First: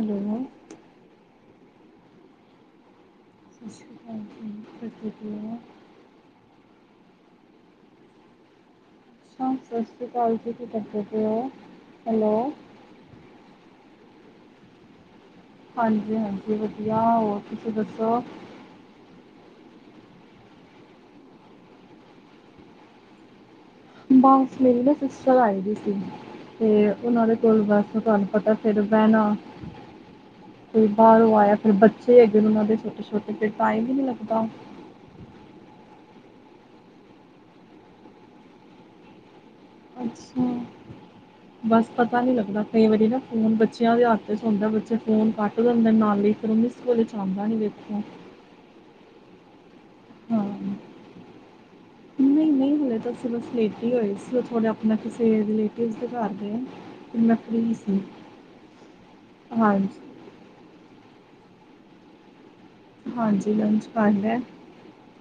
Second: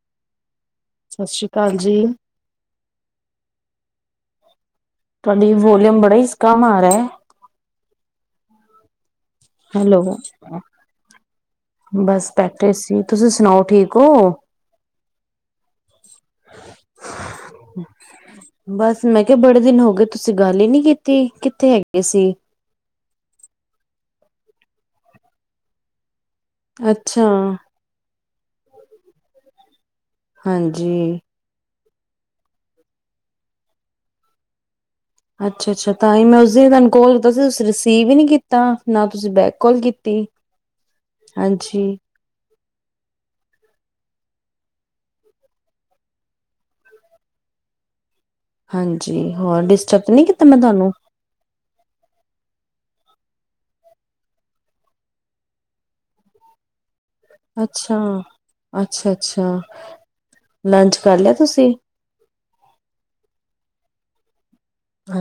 [unintelligible] ਸਾਸੀ ਕਾਲ ਜੀ। [inaudible] ਤੁਹਾਡੀ ਵੋਲੀਊਮ ਬੜਾ ਈਸ ਕੰਮ ਆ ਰਹਾ ਹੈ। ਅੱਛਾ ਸਤਿ ਹੈਲੋ, ਸ਼੍ਰੀ ਅਕਾਲ ਜੀ ਕਿੱਦਾਂ ਦੇ ਹੋ ਹੈਲੋ ਬਸ ਬੈਠੈ ਸੀ। ਤੁਸੀਂ ਸੁਣਾਓ, ਠੀਕ ਹੋ? ਹਾਂਜੀ-ਹਾਂਜੀ, ਵਧੀਆ, ਹੋਰ ਤੁਸੀਂ ਦੱਸੋ। ਬਸ ਮੈਂ ਕਿਹਾ, ਬੜੇ ਦਿਨ ਹੋ ਗਏ! ਤੁਸੀਂ ਗੱਲ ਹੀ ਨਹੀਂ ਕੀਤੀ, ਕਿੱਥੇ ਹੈਗੇ ਸੀ? ਬਸ ਮੇਰੀ ਨਾ ਸਿਸਟਰ ਆਈ ਦੀ ਸੀ, ਤੇ ਉਹਨਾਂ ਅੱਛਾ ਦੇ ਕੋਲ ਬਸ, ਤਾਂ। ਪਤਾ ਫਿਰ ਬੈਣਾ, ਫਿਰ ਹਾਂਜੀ ਬਾਰੋਂ ਆਇਆ ਫਿਰ ਬ। [unintelligible] ਹੈਗੇ ਨੇ ਨਾ ਉਨਾਂ ਦੇ ਛੋਟੇ-ਛੋਟੇ, ਤੇ ਟਾਈਮ ਈ ਨੀ ਲੱਗਦਾ। ਅੱਛਾ-ਅੱਛਾ ਤਾਂ ਈ ਮੈਂ ਉਸ ਦਿਨ ਤੁਹਾਨੂੰ ਕੋਲ ਕੀਤਾ ਸੀ, ਤੁਸੀਂ ਰਿਸੀਵ ਈ ਨੀ ਕੀਤਾ, ਨਾ ਤੁਸੀਂ ਬੈਕ। ਕੋਲ ਕੀਤੀ? ਅੱਛਾ ਬਸ ਹਾਂਜੀ। ਪਤਾ ਨੀ ਲਗਦਾ ਕਈ ਵਾਰੀ ਨਾ ਫੋਨ ਬੱਚਿਆਂ ਦੇ ਹੱਥ ਚ ਹੁੰਦਾ, ਬੱਚੇ ਫੋਨ ਕੱਟ ਦਿੰਦੇ ਨੇ ਨਾਲੇ ਫਿਰ। ਪਹਿਲੇ ਜਾਂਦਾ ਨਈ, ਵੇਖਿਆ। ਹਾਂਜੀ, ਹੋਰ ਡਿਸਟਰਬ ਤਾਂ ਨਹੀਂ ਕੀਤਾ ਮੈਂ, ਤੁਹਾਨੂੰ? ਨਈ ਨਈ ਹਲੇ ਤਾਂ ਅਸੀ ਬਸ ਲੇਟੇ ਈ ਹੋਏ ਸੀ। ਓ ਥੋੜੇ ਅਪਨਾ ਕਿਸੇ ਰਿਲੇਟਿਵ ਦੇ ਘਰ ਗਏ। ਫਿਰ ਮੈਂ ਫ੍ਰੀ ਸੀ ਅੱਛਾ, ਅੱਛਾ-ਅੱਛਾ, ਹਾਂਜੀ ਲੰਚ ਕਰ ਲਿਆ ਤੁਸੀਂ? ਹਾਂਜੀ, ਲੰਚ ਕਰ ਲਿਐ।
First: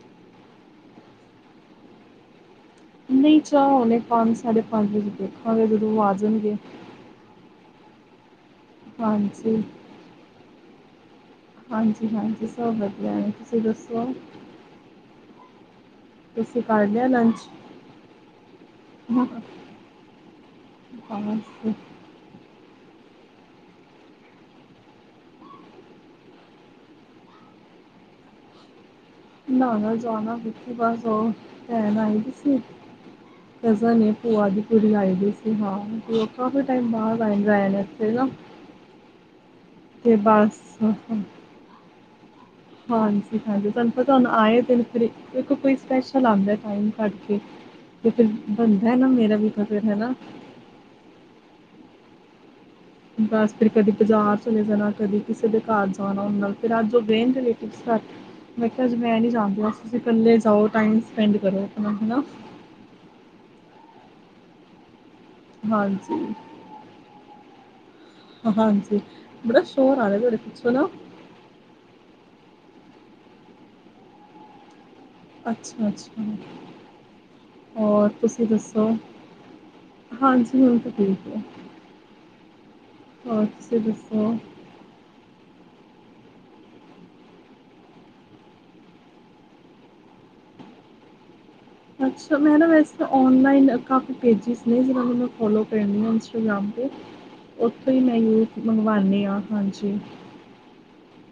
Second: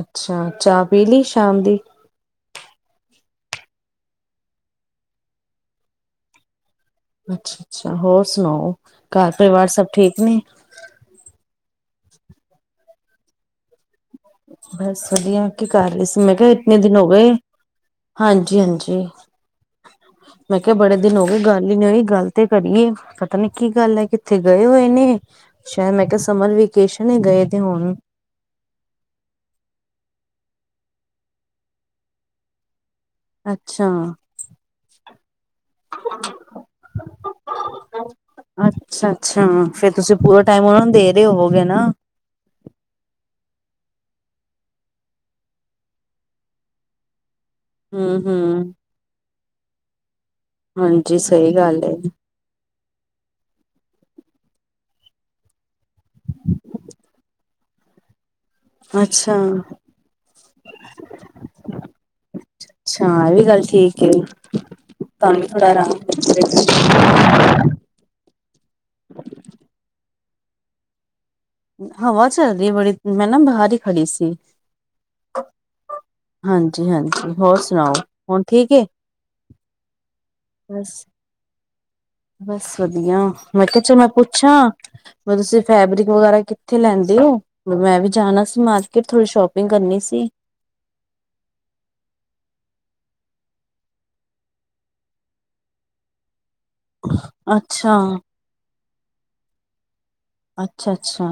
ਅੱਛਾ, ਚਾਹ ਪੀ ਲਈ ਸ਼ਾਮ ਦੀ। ਨਹੀਂ ਚਾਹ ਹੁਣੇ ਪੰਜ - ਸਾਢੇ ਪੰਜ ਵਜੇ ਦੇਖਾਂਗੇ, ਜਦੋਂ ਆ ਜਾਣਗੇ ਅੱਛਾ - ਅੱਛਾ, ਹੋਰ ਸੁਣਾਓ, ਘਰ ਹਾਂਜੀ ਪਰਿਵਾਰ ਸਭ ਠੀਕ ਨੇ? ਹਾਂਜੀ - ਹਾਂਜੀ ਸਭ ਵਧੀਆ ਏ, ਤੁਸੀਂ ਦੱਸੋ? ਬਸ ਵਧੀਆ, ਕੀ ਕਰ ਰਹੇ ਸੀ? ਮੈਂ ਕਿਹਾ, ਤੁਸੀਂ ਇਤਨੇ ਕਰ ਦਿਨ ਹੋ ਲਿਆ ਗਏ, ਲੰਚ ਹਾਂਜੀ - ਹਾਂਜੀ। ਮੈਂ ਕਿਹਾ, ਬੜੇ ਦਿਨ ਹੋ ਗਏ, ਗੱਲ ਬਸ ਹੀ ਨਹੀਂ ਹੋਈ। ਗੱਲ। ਤੇ ਕਰੀਏ। ਪਤਾ ਨੀ ਕੀ ਗੱਲ ਐ, ਕਿੱਥੇ ਗਏ ਹੋਏ ਨੇ। ਸ਼ੈਦ ਮੈਂ ਕਿਆ ਸਮਰ ਵੇਕੇਸ਼ਨ ਏ, ਗਏ ਤੇ ਹੁਣ। ਨਾ - ਨਾ ਜਾਣਾ ਕਿਥੇ, ਬਸ ਓ ਭੈਣ ਆਈ ਦੀ ਸੀ। ਅੱਛਾ ਕਜ਼ਨ ਏ, ਭੂਆ ਦੀ ਕੁੜੀ ਆਈ ਹੋਈ ਸੀ, ਹਾਂ ਭੂਆ ਕਾਫੀ ਟਾਈਮ ਬਾਦ ਆਏ ਰਹਿਣ ਏਥੇ ਨਾ। ਅੱਛਾ ਅੱਛਾ, ਫੇਰ ਤੇ ਤੁਸੀਂ ਪੂਰਾ ਟਾਈਮ ਬਸ ਉਹਨਾਂ ਨੂੰ ਦੇ ਰਹੇ ਹੋਵਗੇ ਨਾ। ਹਾਂਜੀ ਹਾਂਜੀ, ਤੁਹਾਨੂੰ ਪਤਾ ਹੁਣ ਆਏ ਤੇ ਨੇ [unintelligible] ਦੇਖੋ ਕੋਈ ਸਪੈਸ਼ਲ ਆਂਦਾ ਐ ਟਾਇਮ ਕੱਢ ਕੇ। ਤੇ ਫਿਰ ਹੂੰ-ਹੂੰ ਬਣਦਾ ਹੈ ਨਾ? ਮੇਰਾ ਵੀ ਤਾਂ, ਫਿਰ ਹੈਨਾ? ਹਾਂਜੀ ਸਹੀ ਗੱਲ ਏ। ਬਸ ਫਿਰ ਕਦੇ ਬਾਜ਼ਾਰ ਚਲੇ ਜਾਣਾ, ਕਦੇ ਕਿਸੇ ਦੇ ਘਰ ਜਾਣਾ, ਉਨਾਂ ਨਾਲ ਫੇਰ ਅੱਜ ਓ ਗਏ ਰਿਲੇਟਿਵਸ ਘਰ। ਮੈਂ ਕਿਹਾ, ਅਜ ਮੈਂ ਨੀ ਜਾਂਦੀ। ਅੱਜ ਅੱਛਾ-ਅੱਛਾ ਤੁਸੀ ਕੱਲੇ ਜਾਓ ਟਾਈਮ ਸਪੈਂਡ ਕਰੋ ਆਪਣਾ ਹਨਾਂ। ਅੱਛਾ, ਇਹ ਵੀ ਗੱਲ ਠੀਕ ਏ। ਤਵਾਨੁ ਥੋੜਾ ਹਾਂਜੀ ਆਰਾਮ। [unintelligible] [unintelligible] ਹਾਂਜੀ। ਬੜਾ ਸ਼ੋਰ ਆ ਰਿਹਾ ਤੁਹਾਡੇ ਪਿੱਛੇ ਨਾ। ਹਵਾ ਚੱਲ ਰਹੀ ਐ ਬੜੀ। ਮੈਂ ਨਾ ਬਾਹਰ ਹੀ ਖੜੀ ਸੀ। ਅੱਛਾ ਅੱਛਾ ਹਾਂਜੀ - ਹਾਂਜੀ, ਹੋਰ ਸੁਣਾਓ, ਔਰ ਹੁਣ ਤੁਸੀਂ ਠੀਕ ਏ? ਦੱਸੋ ਹਾਂਜੀ ਹੁਣ ਤਾਂ ਬਸ ਠੀਕ ਹੈ। ਬਸ ਵਧੀਆ, ਔਰ ਮੈਂ ਤੁਸੀਂ ਕਿਆ, ਚਲ ਮੈਂ ਦੱਸੋ ਪੁੱਛਾਂ। ਤੁਸੀਂ ਫੈਬਰਿਕ ਵਗੈਰਾ ਕਿੱਥੇ ਲੈਂਦੇ ਓ? ਮੈਂ ਵੀ ਜਾਣਾ ਸੀ ਮਾਰਕੀਟ, ਥੋੜ੍ਹੀ ਸ਼ੋਪਿੰਗ ਕਰਨੀ ਸੀ। ਅੱਛਾ ਮੈਂ ਨਾ ਵੈਸੇ ਤਾਂ ਔਨਲਾਈਨ, ਕਾਫੀ ਪੇਜ਼ਿਸ ਨੇ ਜਿਨਾਂ ਨੂੰ, ਮੈਂ ਫੋਲੋ ਕਰਨੀ ਆ ਇੰਸਟਾਗ੍ਰਾਮ। ਉੱਥੋਂ ਅੱਛਾ, ਹੀ, ਮੈਂਨਯੂ ਮੰਗਵਾਉਂਣੀ ਆ, ਹਾਂਜੀ। ਅੱਛਾ-ਅੱਛਾ,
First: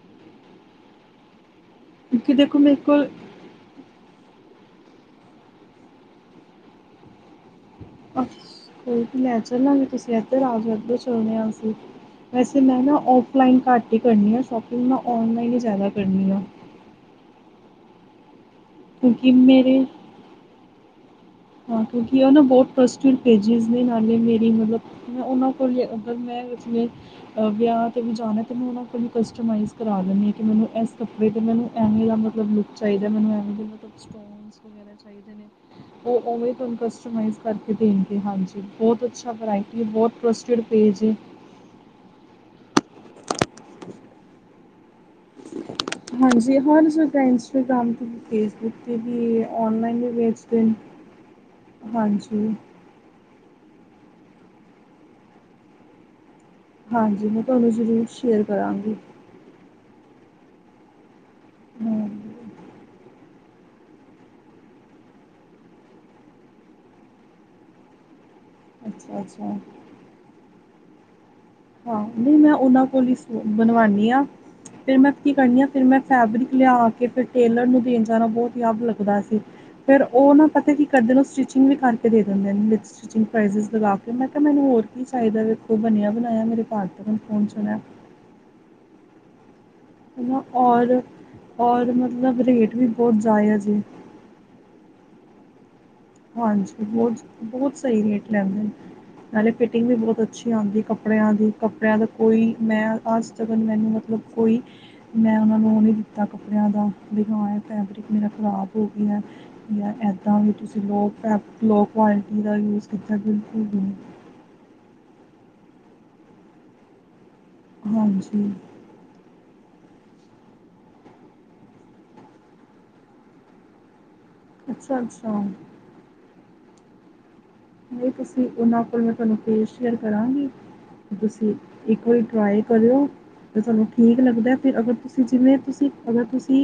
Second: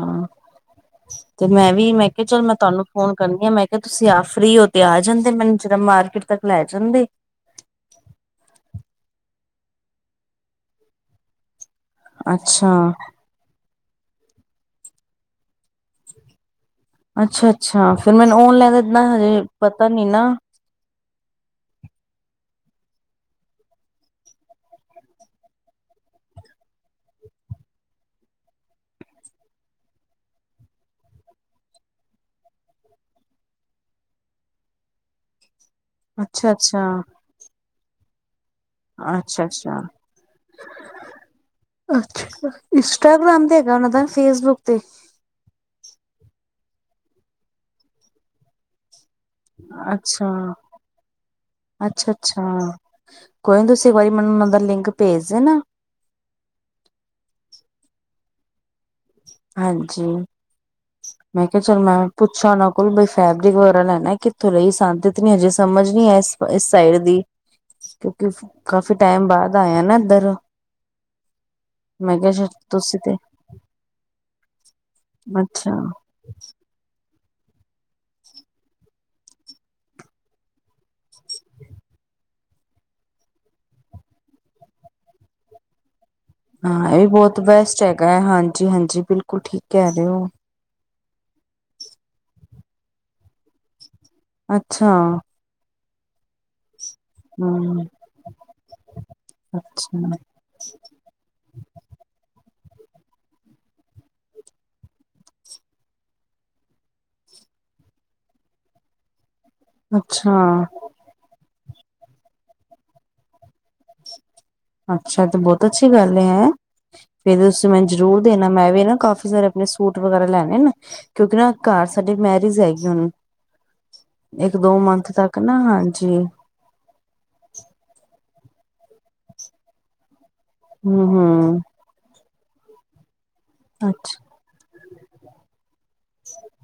ਤੇ ਮੈਂ ਵੀ, ਮੈਂ ਕਿਆ ਕਿਉਂਕਿ ਚਲ ਮੈਂ ਦੇਖੋ ਮੇਰੇ ਤੁਹਾਨੂੰ ਕੋਲ ਫੋਨ ਕਰਨ। ਮੈਂ ਕਿਹਾ, ਤੁਸੀਂ ਆਪ ਫਰੀ ਹੋ ਤੇ ਆ ਜਾਂਦੇ? ਮੈਨੂੰ ਜ਼ਰਾ ਮਾਰਕੀਟ ਤੱਕ ਲੈ ਜਾਂਦੇ। ਅ ਕੋਈ ਨਈ ਲੈ ਚਲਾਂ ਗੇ, ਤੁਸੀਂ ਇੱਧਰ ਆ ਜਾਓ ਇੱਧਰੋ ਚੱਲਦੇ ਆ, ਅਸੀਂ ਵੈਸੇ ਅੱਛਾ, ਮੈਂ ਨਾ, ਔਫਲਾਈਨ ਘੱਟ ਹੀ ਕਰਨੀ ਆ ਸ਼ੋਪਿੰਗ, ਮੈਂ ਔਨਲਾਈਨ ਹੀ ਜ਼ਿਆਦਾ ਕਰਨੀ ਆ। ਅੱਛਾ ਅੱਛਾ, ਫੇਰ ਮੈਨੂੰ ਔਨਲਾਈਨ ਦਾ ਇਦਾਂ ਕਿਉਂਕਿ ਹਜੇ ਮੇਰੇ ਪਤਾ ਨੀ ਨਾ। ਹਾਂ ਕਿਉਂਕਿ ਉਹ ਨਾ ਬਹੁਤ ਟਰਸਟਿਡ ਪੇਜ਼ੀਜ਼ ਨੇ ਨਾਲੇ ਮੇਰੀ ਮਤਲਬ। ਮੈਂ ਉਹਨਾਂ ਕੋਲ ਹੀ ਮੈਂ ਜਿਵੇਂ ਵਿਆਹ 'ਤੇ ਵੀ ਜਾਣਾ, ਅਤੇ ਮੈਂਨੂੰ ਕਸਟਮਾਈਜ਼ ਕਰਾ ਦੇਂਦੀ, ਹਾਂ ਮੈਨੂੰ ਇਸ ਬੀ ਮੈਨੂੰ ਐਵੇਂ ਦਾ ਮਤਲਬ ਲੁੱਕ ਚਾਹੀਦਾ ਮੈਨੂ ਐਵੇ ਦੇ ਮਤਲਬ ਐਵੇ ਮੈਨੂੰ ਚਾਹੀਦੇ ਨੇ, ਐਵੇਂ ਅੱਛਾ-ਅੱਛਾ, ਕਾਸਟੀਜਮ ਕਰਾ ਕੇ ਦਿੰਦੇਗੇ। ਹਾਂਜੀ। ਬਹੁਤ ਅੱਛਾ ਅੱਛਾ-ਅੱਛਾ। ਵਰਾਇਟੀ ਹੈ। ਬਹੁਤ ਟਸਟ ਪੇਜ ਹੈ। ਅੱਛਾ। ਇੰਸਟਾਗ੍ਰਾਮ ਤੇ ਹੈਗਾ ਓਨਾਂ ਦਾ ਫੇਸਬੁੱਕ ਤੇ। ਹਾਂਜੀ। ਹਰ ਜਗ੍ਹਾ ਇੰਸਟਾਗ੍ਰਾਮ ਤੇ, ਵੀ ਫੇਸਬੁੱਕ ਤੇ ਵੀ ਏ। ਔਨਲਾਈਨ ਵੀ ਅੱਛਾ, ਵੇਚਦੇ ਨੇ। ਅੱਛਾ-ਅੱਛਾ ਹਾਂਜੀ। ਕੋਈ ਨੀ ਤੁਸੀਂ ਮੈਨੂੰ ਇਹਦਾ ਲਿੰਕ ਭੇਜ ਦੇਨਾ। ਹਾਂਜੀ। ਮੈਂ ਤੁਹਾਨੂੰ ਜ਼ਰੂਰ ਸ਼ੇਅਰ ਕਰਾਂਗੀ। ਹਾਂਜੀ। ਮੈਂ ਕਿਹਾ ਚਲ ਮੈਂ ਹਾਂ ਪੁੱਛਾ, ਉਹਨਾਂ ਕੋਲ ਬ ਫੈਬਰਿਕ ਵਗੈਰਾ ਲੈਣਾ ਕਿੱਥੋਂ ਲਈ ਸਾਂਦਿਤ ਨੀ ਹਜੇ ਸਮਝ ਨੀ ਐ ਏਸ ਇਸ ਸਾਈਡ ਦੀ। ਕਿਉਂਕਿ ਕਾਫੀ ਅੱਛਾ ਟਾਈਮ ਅੱਛਾ ਬਾਦ ਆਇਆ ਨਾ ਇੱਧਰ। ਹਾਂ, ਕਿਹਾ ਨਈ ਸ਼ਾਇਦ ਮੈਂ ਓਨਾਂ ਤੁਸੀਂ ਕੋਲ ਈ ਤੇ ਸ ਬਣਵਾਣੀ ਆ, ਫਿਰ ਮੈਂ ਕੀ ਕਰਨੀ ਆ, ਅੱਛਾ ਫਿਰ ਮੈਂ ਫੈਬਰਿਕ ਲਿਆ ਕੇ ਫਿਰ ਟੇਲਰ ਨੂੰ ਦੇਣ ਜਾਣਾ ਬੋਤ ਈ ਅੱਗ ਲੱਗਦਾ ਸੀ। ਫੇਰ ਉਹ ਨਾ, ਪਤਾ ਕੀ ਕਰਦੇ ਨੇ, ਉਹ ਸਟਿਚਿੰਗ ਵੀ ਕਰਕੇ ਦੇ ਦਿੰਦੇ। ਸਟੇਚਿੰਗ ਪ੍ਰਜਿਜ ਲਗਾ ਕੇ, ਮੈਂ ਕਿਹਾ ਮੈਨੂੰ ਹੋਰ ਕੀ ਚਾਹੀਦਾ ਵਖੋ ਬਣਿਆ, ਬ ਹਾਂ, ਇਹ ਵੀ ਬਹੁਤ ਬੈਸਟ ਹੈਗਾ ਹੈ। ਹਾਂਜੀ-ਹਾਂਜੀ ਬਿਲਕੁਲ ਠੀਕ ਕਹਿ ਰਹੇ ਹੋ। ਨਾ ਔਰ, ਔਰ ਮਤਲਬ ਰੇਟ ਵੀ ਬੋਤ ਜਾਯਜ ਏ। ਅੱਛਾ। ਹਾਂਜੀ। ਬਹੁਤ- ਬਹੁਤ ਹੂੰ ਸਹੀ ਰੇਟ ਲੈਂਦੇ ਨੇ, ਨਾਲੇ ਫਿਟਿੰਗ ਵੀ, ਅੱਛਾ, ਬਹੁਤ ਅੱਛੀ ਆਉਂਦੀ, ਕੱਪੜਿਆਂ ਦੀ ਕੱਪੜਿਆਂ ਦਾ ਕੋਈ ਮੈਂ ਅੱਜ ਤਕ ਮੈਨੂੰ ਮਤਲਬ ਕੋਈ ਮੈਂ ਔਨਾਂ ਨੂੰ ਓਹ ਨੀ ਦਿੱਤਾ ਕੱਪੜਿਆਂ ਦਾ, ਵੀ ਹਾਂ ਐ ਫੈਬਰਿਕ ਮੇਰਾ ਖ਼ਰਾਬ ਹੋ ਗਿਆ ਐ। ਜਾਂ ਏਦਾਂ ਵੀ ਅੱਛਾ, ਤੁਸੀ ਲੋਅ ਫੈਬ ਲੋਅ ਕੁਆਲਿਟੀ ਦਾ ਯੂਜ ਕੀਤਾ ਬਿਲਕੁਲ ਵੀ ਨ੍ਹੀਂ। ਅੱਛਾ। ਤੇ ਬਹੁਤ ਅੱਛੀ ਗੱਲ ਏ ਹੈ। ਫੇਰ ਤੁਸੀਂ ਮੈਨ ਜ਼ਰੂਰ ਹਾਂਜੀ ਦੇਣਾ ਮੈਂ ਵੀ ਨਾ ਕਾਫੀ ਸਾਰੇ ਣੇ ਸੂਟ ਵਗੈਰਾ ਲੈਣੇ ਨੇ, ਕਿਉਂਕਿ ਨਾ ਘਰ ਸਾਡੇ ਮੈਰਿਜ ਹੈਗੀ ਏ। ਇੱਕ- ਦੋ ਅੱਛਾ ਮੰਥ ਤੱਕ ਅੱਛਾ ਨਾ। ਹਾਂਜੀ। ਨਹੀਂ, ਤੁਸੀਂ ਉਹਨਾਂ ਕੋਲ ਮੈਂ ਤੁਹਾਨੂੰ ਪੇਜ ਸ਼ੇਅਰ ਕਰਾਂਗੀ। ਹੂੰ ਤੁਸੀਂ ਹੂੰ ਇੱਕ ਵਾਰੀ ਟਰਾਈ ਕਰਿਓ। ਜੇ ਤੁਹਾਨੂੰ ਠੀਕ ਅੱਛਾ ਲੱਗਦਾ ਤੇ ਅਗਰ ਤੁਸੀਂ ਜਿਵੇਂ ਤੁਸੀਂ, ਅਗਰ ਤੁਸੀਂ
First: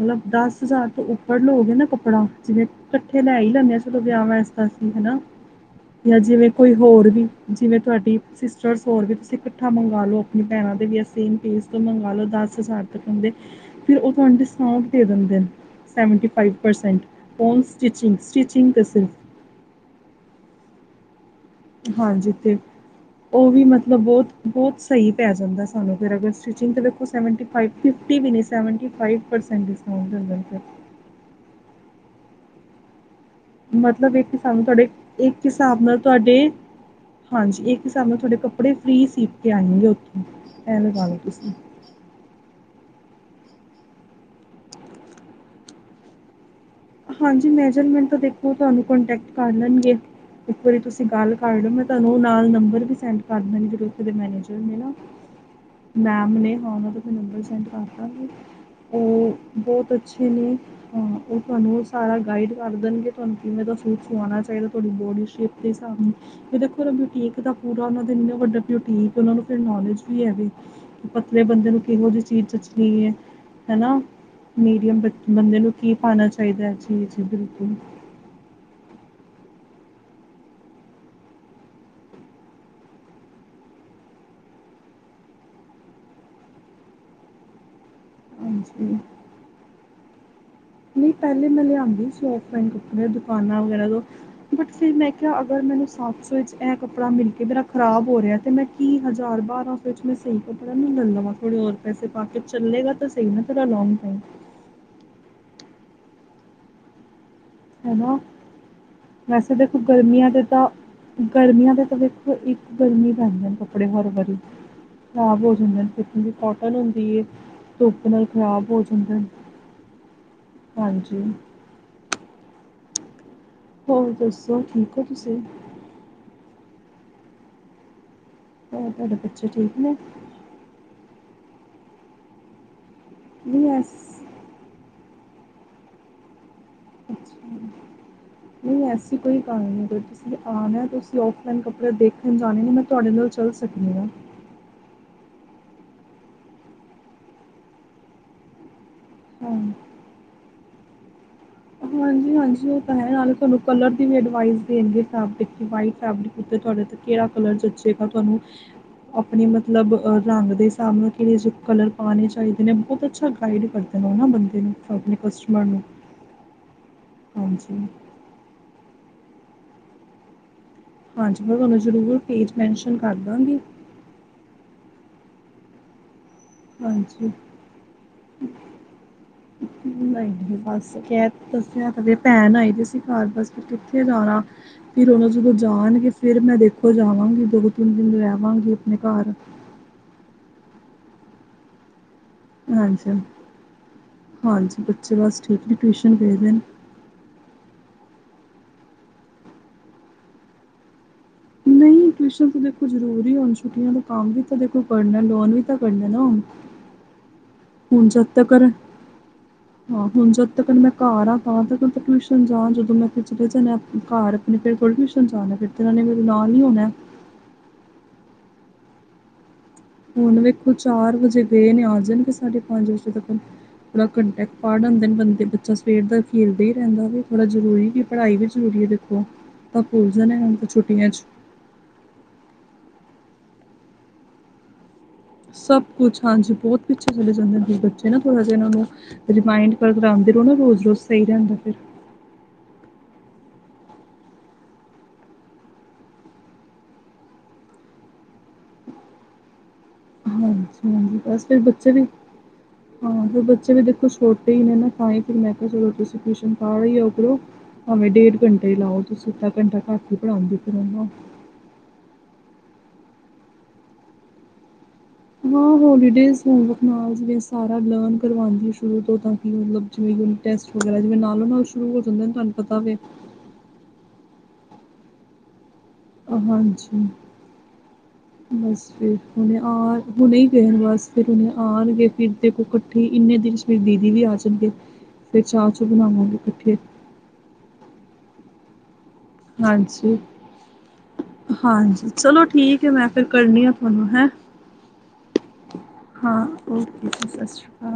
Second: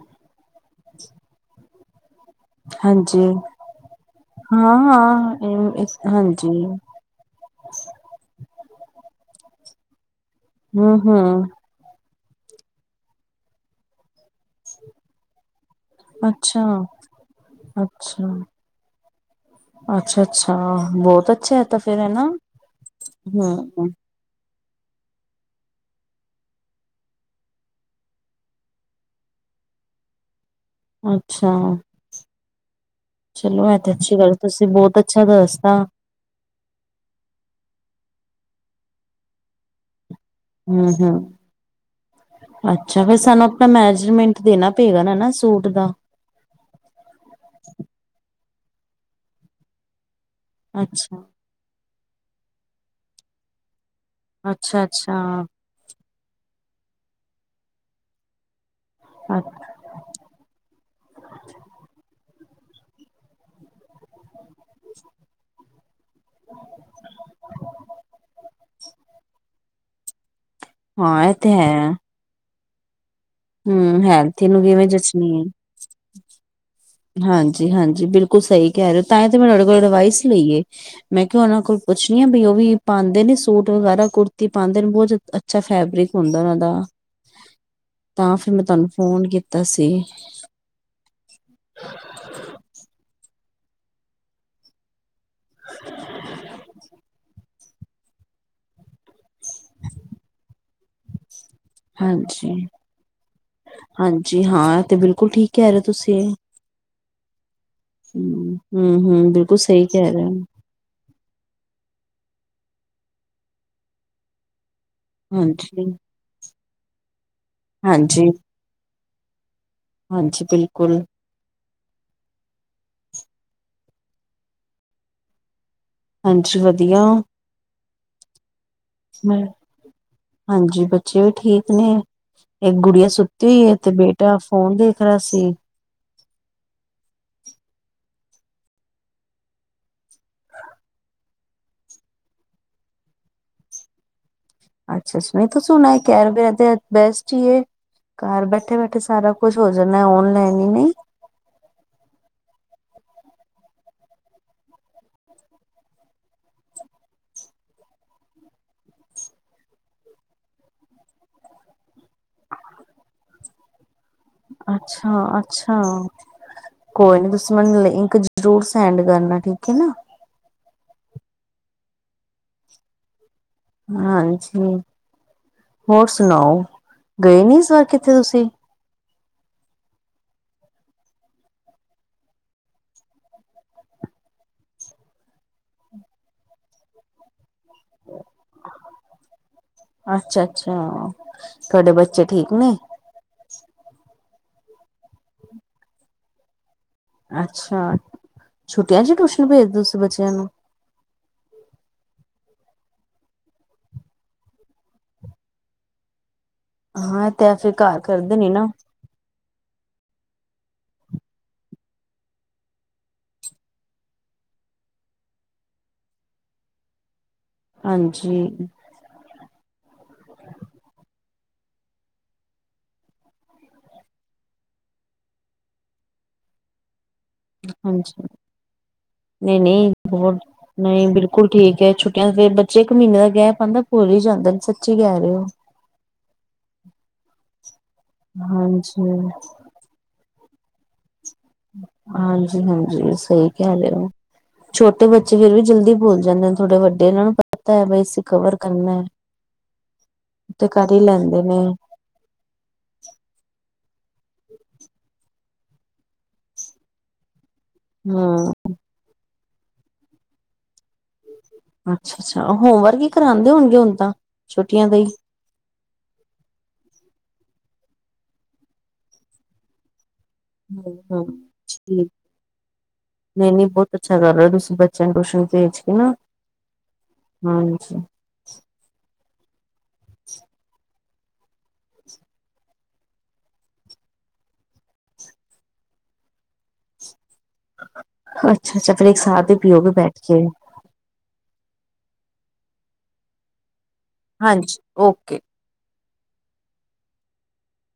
ਮਤਲਬ, ਦਸ ਹਜ਼ਾਰ ਤੋਂ ਉੱਪਰ ਲੋਗੇ ਨਾ ਕੱਪੜਾ ਜਿਵੇਂ ਕੱਠੇ ਹਾਂਜੀ ਲੈ ਈ ਲਨੇ ਆ ਚਲੋ ਵਿਆਹ ਵਾਸਤੇ ਅਸੀਂ ਹਨਾ। ਹੂ ਜਾਂ ਜਿਵੇਂ ਕੋਈ ਹੋਰ ਵੀ, ਜਿਵੇਂ ਤੁਹਾਡੀ ਸਿਸਟਰਸ ਹੋਰ ਵੀ ਤੁਸੀਂ ਇਕੱਠਾ ਮੰਗਵਾ ਲਓ। ਭੈਣਾਂ ਦੇ ਵੀ ਹੂੰ ਆ ਹੂੰ ਸੇਮ ਪੇਸ ਤੋਂ ਮੰਗਵਾ ਲਓ ਦਸ ਹਜ਼ਾਰ ਤੱਕਨ ਦੇ ਫਿਰ, ਓਹ ਤੁਹਾਨੂੰ ਡਿਸਕਾਉਂਟ ਦੇ ਦੇਂਦੇ ਨੇ। ਸੈਵਨਟੀ ਫਾਈਵ ਅੱਛਾ ਪਰਸੈਂਟ, ਓਨ ਸਟਿਚਿੰਗ- ਅੱਛਾ ਸਟਿਚਿੰਗ ਤਾਂ ਸਿਰਫ ਅੱਛਾ- ਅੱਛਾ, ਬਹੁਤ ਅੱਛਾ। ਤਾਂ ਫੇਰ ਹੈ ਨਾ ਹਾਂਜੀ। ਤੇ ਉਹ ਵੀ ਹੂੰ ਮਤਲਬ ਬਹੁਤ ਬੋਤ ਸਹੀ ਪੈ ਜਾਂਦਾ ਸਾਨੂੰ ਫਿਰ ਅਗਰ ਸਟਿਚਿੰਗ ਤੇ ਦੇਖੋ ਸੈਵਨਟੀ ਫਾਈਵ ਫਿਫਟੀ ਵੀ ਨਹੀਂ, ਸੈਵਨਟੀ ਫਾਈਵ ਪਰਸੈਂਟ ਡਿਸ ਹੂ ਲਾਲਣਗੇ। ਅੱਛਾ। ਚਲੋ ਇਹ ਤੇ ਮਤਲਬ ਅੱਛੀ ਇੱਕ ਗੱਲ ਹਿਸਾਬ ਨਾਲ ਤੁਸੀਂ ਤੁਹਾਡੇ, ਬਹੁਤ ਅੱਛਾ ਇੱਕ ਦੱਸਤਾ ਹਿਸਾਬ ਨਾਲ ਤੁਹਾਡੇ, ਹਾਂਜੀ। ਇੱਕ ਹਿਸਾਬ ਨਾਲ ਤੁਹਾਡੇ ਕੱਪੜੇ ਫ੍ਰਰੀ ਸੀ ਕੇ ਆਏਗੇ। ਹੂ- ਹੂ। ਅੱਛਾ। ਫਿਰ ਸਾਨੂੰ ਆਪਣਾ ਮੈਜਰਮੈਂਟ ਦੇਣਾ ਪਏਗਾ ਨਾ-ਨਾ ਸੂਟ ਦਾ। ਹਾਂਜੀ। ਮੈਜਰਮੈਂਟ ਤਾਂ ਦੇਖੋ ਤੁਹਾਨੂੰ ਕੋਂਟੈਕਟ ਕਰ ਲੈਣਗੇ। ਇੱਕ ਵਾਰੀ ਤੁਸੀਂ ਅੱਛਾ ਗੱਲ ਕਲ ਮੈਂ ਤੁਹਾਨੂੰ ਨਾਲ ਨੰਬਰ ਵੀ ਸੈਂਡ ਕਰ ਦੇਂਦੀਜਿਹੜੇ ਉੱਥੇ ਦੇ ਮੈਨੇਜਰ ਨੇ ਅੱਛਾ ਨਾ। ਅੱਛਾ ਮੈਮ ਨੇ ਮੈ ਉਹਨਾਂ ਦਾ ਨੰਬਰ ਸੈਂਡ ਕਰਤਾ ਸੀ। ਉਹ ਬਹੁਤ ਅੱਛੇ ਨੇ, ਹਾਂ। ਉਹ ਤੁਹਾਨੂੰ ਸਾਰੇ ਤਾਂ ਗਾਈਡ ਕਰ ਦੇਣਗੇ ਤੁਹਾਨੂੰ ਕਿਵੇਂ ਦਾ ਸੂਟ ਸਵਾਉਣਾ ਚਾਹੀਦਾ ਤੁਹਾਡੀ ਬੋਡੀ ਸ਼ੇਪ ਦੇ ਹਿਸਾਬ ਨਾਲ। ਏ ਦੇਖੋ ਓਨਾ ਬੌਟੀਕ ਦਾ ਪੂਰਾ ਓਨਾ ਦਾ ਐਨਾ ਵੱਡਾ ਬੌਟੀਕ, ਓਨਾਂ ਨੂੰ ਫੇਰ ਨੌਲੇਜ ਯਾ, ਹਾਂ ਇਹ ਪਤਲੇ ਤੇ ਬੰਦੇ ਨੂੰ ਹੈ ਕਿਹੋ ਜਿਹੀ ਚੀਜ਼ ਜਚਣੀ ਹੈ। ਹਨਾ, ਹਮ ਹੈਲਥ ਨੂੰ ਕਿਵੇਂ ਮੀਡੀਅਮ ਜਚਣੀ ਹੈ ਬੰਦੇ ਨੂੰ ਕੀ ਪਾਉਣਾ ਚਾਹੀਦਾ ਅੱਜ ਹਾਂਜੀ, ਹਾਂਜੀ, ਬਿਲਕੁਲ ਸਹੀ ਕਹਿ ਰਹੇ ਹੋ ਤਾਂ ਹੀ ਤਾਂ ਮੈਂ ਤੁਹਾਡੇ ਕੋਲ ਅਡਵਾਈਸ ਲਈ ਏ। ਮੈਂ ਕਿ ਉਹਨਾਂ ਕੋਲ ਪੁੱਛਣੀ ਆ ਬਈ ਉਹ ਵੀ ਪਾਉਂਦੇ ਨੇ ਸੂਟ ਵਗੈਰਾ ਕੁੜਤੀ ਪਾਉਂਦੇ ਨੇ ਬੁਝ ਅੱਛਾ ਫੈਬਰਿਕ ਹੁੰਦਾ ਉਹਨਾਂ ਦਾ। ਤਾਂ ਫਿਰ, ਮੈਂ ਤੁਹਾਨੂੰ ਹਾਂਜੀ ਫੋਨ ਕੀਤਾ ਸੀ ਨਹੀਂ ਪਹਿਲੇ ਮੈਂ ਲਿਆਂਉਦੀ ਸੀ ਔਫਲਾਇਨ ਕੱਪੜੇ ਦੁਕਾਨਾਂ ਵਗੈਰਾ ਤੋਂ ਬਟ ਫਿਰ ਮੈਂ ਕਿਹਾ, ਅਗਰ ਮੈਨੂੰ ਸੱਤ ਸੌ ਵਿਚ ਇਹ ਕੱਪੜਾ ਮਿਲ ਕੇ ਮੇਰਾ ਖ਼ਰਾਬ ਹੋ ਰਿਹਾ ਤੇ ਮੈਂ ਕੀ ਹਜ਼ਾਰ-ਬਾਰ੍ਹਾਂ ਸੋ 'ਚ ਮੈਂ ਸਹੀ ਕੱਪੜਾ ਲੈ ਲਵਾਂ। ਥੋੜ੍ਹੇ ਹੋਰ ਪੈਸੇ ਪਾਕੇ ਹਾਂਜੀ ਚੱਲੇਗਾ ਤਾਂ ਸਹੀ ਨਾ ਤੇਰਾ ਲੋਂਗ ਟਾਈਮ ਹਾਂਜੀ ਹਾਂ ਤੇ ਬਿਲਕੁਲ ਠੀਕ ਕਹਿ ਰਹੇ ਹੋ ਤੁਸੀ। ਹਨਾ। ਹਮ ਹਮ ਵੈਸੇ ਬਿਲਕੁਲ ਦੇਖ ਸਹੀ ਕਹਿ ਰਹੇ ਗਰਮੀਆਂ ਹੋ ਦੇ ਤਾਂ ਗਰਮੀਆਂ ਦਾ ਤਾਂ ਵੇਖੋ, ਇੱਕ ਗਰਮੀ ਪੈਂਦੇ ਨੇ ਕੱਪੜੇ ਹਰ ਵਾਰੀ ਖ਼ਰਾਬ ਹੋ ਜਾਂਦੇ ਹਾਂਜੀ ਨੇ ਕੋਟਨ ਦੀ, ਧੁੱਪ ਨਾਲ ਹਾਂਜੀ ਖ਼ਰਾਬ ਹੋ ਜਾਂਦੇ ਨੇ। ਹਾਂਜੀ, ਬਿਲਕੁਲ। ਹਾਂਜੀ ਹੋਰ ਦੱਸੋ, ਠੀਕ ਹੋ ਤੁਸੀਂ- ਹਾਂਜੀ, ਵਧੀਆ ਹੋਰ ਤੁਹਾਡੇ ਬੱਚੇ ਠੀਕ ਨੇ ਹਾਂਜੀ, ਬੱਚੇ ਵੀ ਠੀਕ ਨੇ। ਇੱਕ ਗੁੜੀਆ ਸੁੱਤੀ ਹੋਈ ਨਹੀਂ ਹੈ ਤਬੀਅਤ ਐਸ ਤਾਂ ਫੋਨ ਦੇਖ ਰਿਹਾ ਸੀ ਅੱਛਾ [inaudible] ਨਹੀਂ ਐਸੀ ਕੋਈ ਗੱਲ ਨਹੀਂ, ਤੁਸੀਂ ਆਉਣਾ ਤੁਸੀਂ ਔਫਲਾਈਨ ਕੱਪੜੇ ਦੇਖਣ ਜਾਣੇ ਨੇ ਮੈਂ ਤੁਹਾਡੇ ਨਾਲ 'ਚ ਚੱਲ ਸਕਦੀ ਹਾਂ ਅੱਛਾ-ਅੱਛ ਨਹੀਂ ਤੂੰਂ ਸੁਣਾ ਕੇਯਰ ਬਹੁਤ ਹੇ। ਬੈਸਟ ਹੀ ਏ, ਘਰ ਬੈਠੇ-ਬੈਠੇ ਫਿਰ ਸਾਰਾ ਹਾਂ ਕੁਛ ਹੋ ਜਾਣਾ, ਔਨਲਾਈਨ ਹੀ ਨਹੀਂ ਹਾਂਜੀ -ਹਾਂਜੀ ਉਹ ਤਾਂ ਹੈ, ਨਾਲੇ ਤੁਹਾਨੂੰ ਕਲਰ ਦੀ ਵੀ ਐਡਵਾਈਜ ਦੇਣਗੇ, ਫੈਬਰਿਕ ਵਾਈਟ ਫੈਬਰਿਕ। ਉਤੇ ਤੁਹਾਡੇ ਤੇ ਕਿਹੜਾ ਕਲਰ ਜਚੇਗਾ ਤੁਹਾਨੂੰ? ਆਪਣੇ ਮਤਲਬ, ਰੰਗ ਦੇ ਹਿਸਾਬ ਨਾਲ ਕਿਹੋ ਜਿਹੇ ਕਲਰ ਪਾਉਣੇ ਚਾਹੀਦੇ ਨੇ। ਬਹੁਤ ਅੱਛਾ ਗਾਈਡ ਕਰਦੇ ਬੁਲਾਂਵਾਂ ਬੰਦੇ ਨੂੰ, ਅੱਛਾ ਆਪਣੇ ਕਸਟਮਰ ਅੱਛਾ ਨੂੰ ਕੋਈ ਨੀ ਤੁਸੀਂ ਮੈਨੂੰ ਹਾਂਜੀ ਲਿੰਕ ਜ਼ਰੂਰ ਸੈਂਡ ਕਰਨਾ, ਠੀਕ ਹੈ ਨਾ। ਹਾਂਜੀ ਮੈਂ ਤੁਹਾਨੂੰ ਜ਼ਰੂਰ ਪੇਜ ਮੈਨਸ਼ਨ ਕਰ ਦਾਂਗੀ। ਹਾਂਜੀ, ਹੋਰ ਸੁਣਾਓ ਹਾਂਜੀ, ਗਏ ਨੀ ਇਸ ਵਾਰ ਕਿੱਥੇ ਤੁਸੀਂ ਨਹੀਂ ਬਸ। ਕੈਬ ਦੱਸਿਆ, ਭੈਣ ਆਈ ਦੀ ਸੀ ਘਰ, ਦਸ ਕਿੱਥੇ ਜਾਣਾ ਫਿਰ ਉਹਨਾਂ ਜਦੋਂ ਜਾਣਗੇ, ਫਿਰ ਮੈਂ ਦੇਖੋ ਜਾਵਾਂਗੀ ਦੋ-ਤਿੰਨ ਦਿਨ ਰਹਿ ਆਵਾਂਗੀ ਆਪਣੇ ਘਰ ਅੱਛਾ, ਅੱਛਾ। ਤੁਹਾਡੇ ਬੱਚੇ ਠੀਕ ਨੇ ਹਾਂਜੀ ਹਾਂ, ਹਾਂਜੀ ਬੱਚੇ ਬਸ ਠੀਕ ਏ ਟਿਊਸ਼ਨ ਗਏ ਨੇ ਅੱਛਾ, ਛੁੱਟੀਆਂ 'ਚ ਟਿਊਸ਼ਨ ਭੇਜਦੇ, ਤੁਸੀਂ ਬੱਚਿਆਂ ਨੂੰ ਨਹੀਂ [inaudible] ਟਿਊਸ਼ਨ ਤਾਂ ਦੇਖੋ ਜ਼ਰੂਰੀ ਹੋਣ ਛੁਟੀਆਂ ਦਾ ਕੰਮ ਵੀ ਤਾਂ ਦੇਖੋ ਕਰਨਾ, ਲੋਨ ਵੀ ਤਾਂ ਕਰਨਾ ਨਾ। ਹਾਂ ਤੈ ਫਿਰ ਘਰ ਹੁਣ ਕਰਦੇ ਨੀ ਨਾ ਸਤਯਕਰਨ। ਹਾਂ ਹੁਣ ਜਦ ਤੱਕ ਮੈਂ ਘਰ ਆਂ, ਤਾਂ ਤੱਕ ਟਿਊਸ਼ਨ ਜਾਣਦੋਂ, ਮੈਂ ਫੇਰ ਤਾਂਂ ਮੈਂ ਅਪਨੇ ਘਰ। ਫਿਰ ਥੋੜੀ ਟਿਊਸ਼ਨ ਜਾਣਾ, ਫਿਰ ਇਹਨਾਂ ਮੇਰੇ ਨਾਲ ਹੀ ਹੋਣਾ। ਹਾਂਜੀ। ਹੁਣ ਵੇਖੋ ਚਾਰ ਵਜੇ ਗਏ ਨੇ, ਆ ਜਾਣਗੇ ਸਾਢੇ ਪੰਜ ਵਜੇ ਤੱਕ। ਥੋੜਾ ਘੰਟਾ ਇਕ ਪੜ ਆਉਂਦਾ ਬੰਦਾ, ਬੱਚਾ ਸਵੇਰ ਦਾ ਖੇਡਦਾ ਹੀ ਰਹਿੰਦਾ ਵੇ ਬੜਾ ਜ਼ਰੂਰੀ ਕਿ ਹਾਂਜੀ ਪੜ੍ਹਾਈ ਵੀ ਜ਼ਰੂਰੀ ਹੈ ਦੇਖੋ। ਨਹੀਂ ਤਾਂ ਨਹੀਂ ਭੁੱਲ ਜਾਣਾ ਬਹੁਤ ਇੰਨਾ ਫੇਰ ਨਹੀਂ ਛੁੱਟੀਆਂ 'ਚ ਬਿਲਕੁਲ ਠੀਕ ਏ ਛੁੱਟੀਆਂ ਦੇ ਦਿਨ ਬੱਚੇ ਇੱਕ ਮਹੀਨੇ ਦਾ ਗੈਪ ਅਉਂਦਾ ਭੁਲ ਹੀ ਜਾਂਦੇ, ਸੱਚੀ ਕਹਿ ਰਹੇ ਹੋ। ਸਭ ਕੁਛ, ਹਾਂਜੀ ਬਹੁਤ ਪਿੱਛੇ ਚਲੇ ਜਾਂਦੇ ਨੇ ਬੱਚੇ, ਨਾ ਥੋੜ੍ਹਾ ਜਿਹਾ ਇਹਨਾਂ ਨੂੰ ਹਾਂਜੀ ਰਿਮਾਇਂਡ ਪਰ ਪੜਾਦੇ ਰਹੋ ਨਾ ਰੋਜ਼ ਰੋਜ਼ ਸਹੀ ਰਹਿੰਦਾ। ਫਿਰ ਹਾਂਜੀ‌‌‌, ‌‌‌‌ਹਾਂਜੀ ਸਹੀ ਕਹਿ ਰਹੇ ਹੋ। ਛੋਟੇ ਬੱਚੇ ਫੇਰ ਵੀ ਜਲਦੀ ਭੁਲ ਜਾਂਦੇ ਨੇ। ਥੋੜੇ ਵੱਡੇ ਇਹਨਾਂ ਨੂੰ ਪਤਾ ਹੈ, ਬਇ ਅਸੀਂ ਕਵਰ ਕਰਨਾ ਹੈ ਤੇ ਕਰ ਹਾਂਜੀ ਹੀ ਹਾਂਜੀ ਲੈਂਦੇ ਬਸ ਨੇ ਫਿਰ ਬੱਚੇ ਵੀ ਹਾਂ ਫੇਰ ਬੱਚੇ ਵੀ ਦੇਖੋ ਛੋਟੇ ਹੀ ਨੇ ਨਾ ਖਾਏ ਫਿਰ ਮੈਂ ਕਿਹਾ ਚਲੋ ਤੁਸੀਂ ਟਿਊਸ਼ਨ ਪਾਇਉ ਕਰੋ। ਭਾਵੇ ਡੇਢ ਹੂੰ ਘੰਟੇ ਹੀ ਲਾਓ ਤੁਸੀਂ ਅਧਾ ਘੰਟਾ ਘਟ ਹੀ ਪੜਾਉਂਦੇ ਪੇ ਨੇ ਨਾ ਅੱਛਾ ਅੱਛਾ ਹੋਮ ਵਰਕ ਹੀ ਕਰਾਉਂਦੇ ਹੋਣਗੇ ਹੁਣ ਤਾਂ ਛੁੱਟੀਆਂ ਦ ਹੀ। ਹਾਂ ਹੋਲੀਡੇਜ਼ ਹੋਮਵਰਕ ਨਾਲ ਜਿਵੇਂ ਸਾਰਾ ਲਰਨ ਕਰਵਾਉਂਦੀ ਏ। ਸ਼ੁਰੂ ਤੋਂ ਤਾਂ ਕਿ ਮਤਲਬ ਜਿਵੇਂ ਟੈਸਟ ਹੂੰ ਵਗੈਰਾ ਜਿਵੇਂ ਹੂੰ ਨਾਲੋਂ ਨਾਲ ਸ਼ੁਰੂ ਹੋ ਠੀਕ ਜਾਂਦੇ ਨੇ। ਤੁਹਾਨੂੰ ਪਤਾ ਵੇ ਨਹੀਂ ਨਹੀਂ ਬਹੁਤ ਅੱਛਾ ਕਰ ਰਹੇ ਤੁਸੀਂ ਬੱਚਿਆਂ ਨੂੰ ਟਿਊਸ਼ਨ ਭੇਜ ਕੇ ਨਾ। ਹਾਂਜੀ। ਹਾਂਜੀ ਬਸ ਫੇਰ ਆ ਹੁਣੇ ਆਣ ਹੁਣੇ ਗਏ ਬਸ ਫੇਰ ਹੁਣੇਆਉਣਗੇ ਫਿਰ ਦੇਖੋ ਇਕੱਠੇ ਇੰਨੇ ਦਿਨ। ਫਿਰ ਦੀਦੀ ਵੀ ਆ ਜਾਂਦੇ। ਫਿਰ ਚਾਹ ਚੂ ਬਣਾਵਾਂਗੇ ਕਠੇ ਅੱਛਾ ਅੱਛਾ ਫਿਰ ਇੱਕ ਸਾਥ। ਹੀ ਪੀਓਗੇ ਹਾਂਜੀ ਬੈਠ ਕੇ ਹਾਂਜੀ ਚਲੋ ਠੀਕ ਹੈ ਮੈਂ ਫੇਰ ਕਰਨੀ ਆ ਤੁਹਾਨੂੰ ਹੈਂ ਹਾਂਜੀ, ਓਕੇ ਹਾਂ ਓਕੇ ਜੀ ਸਤਿ ਸ਼੍ਰੀ ਅਕਾਲ।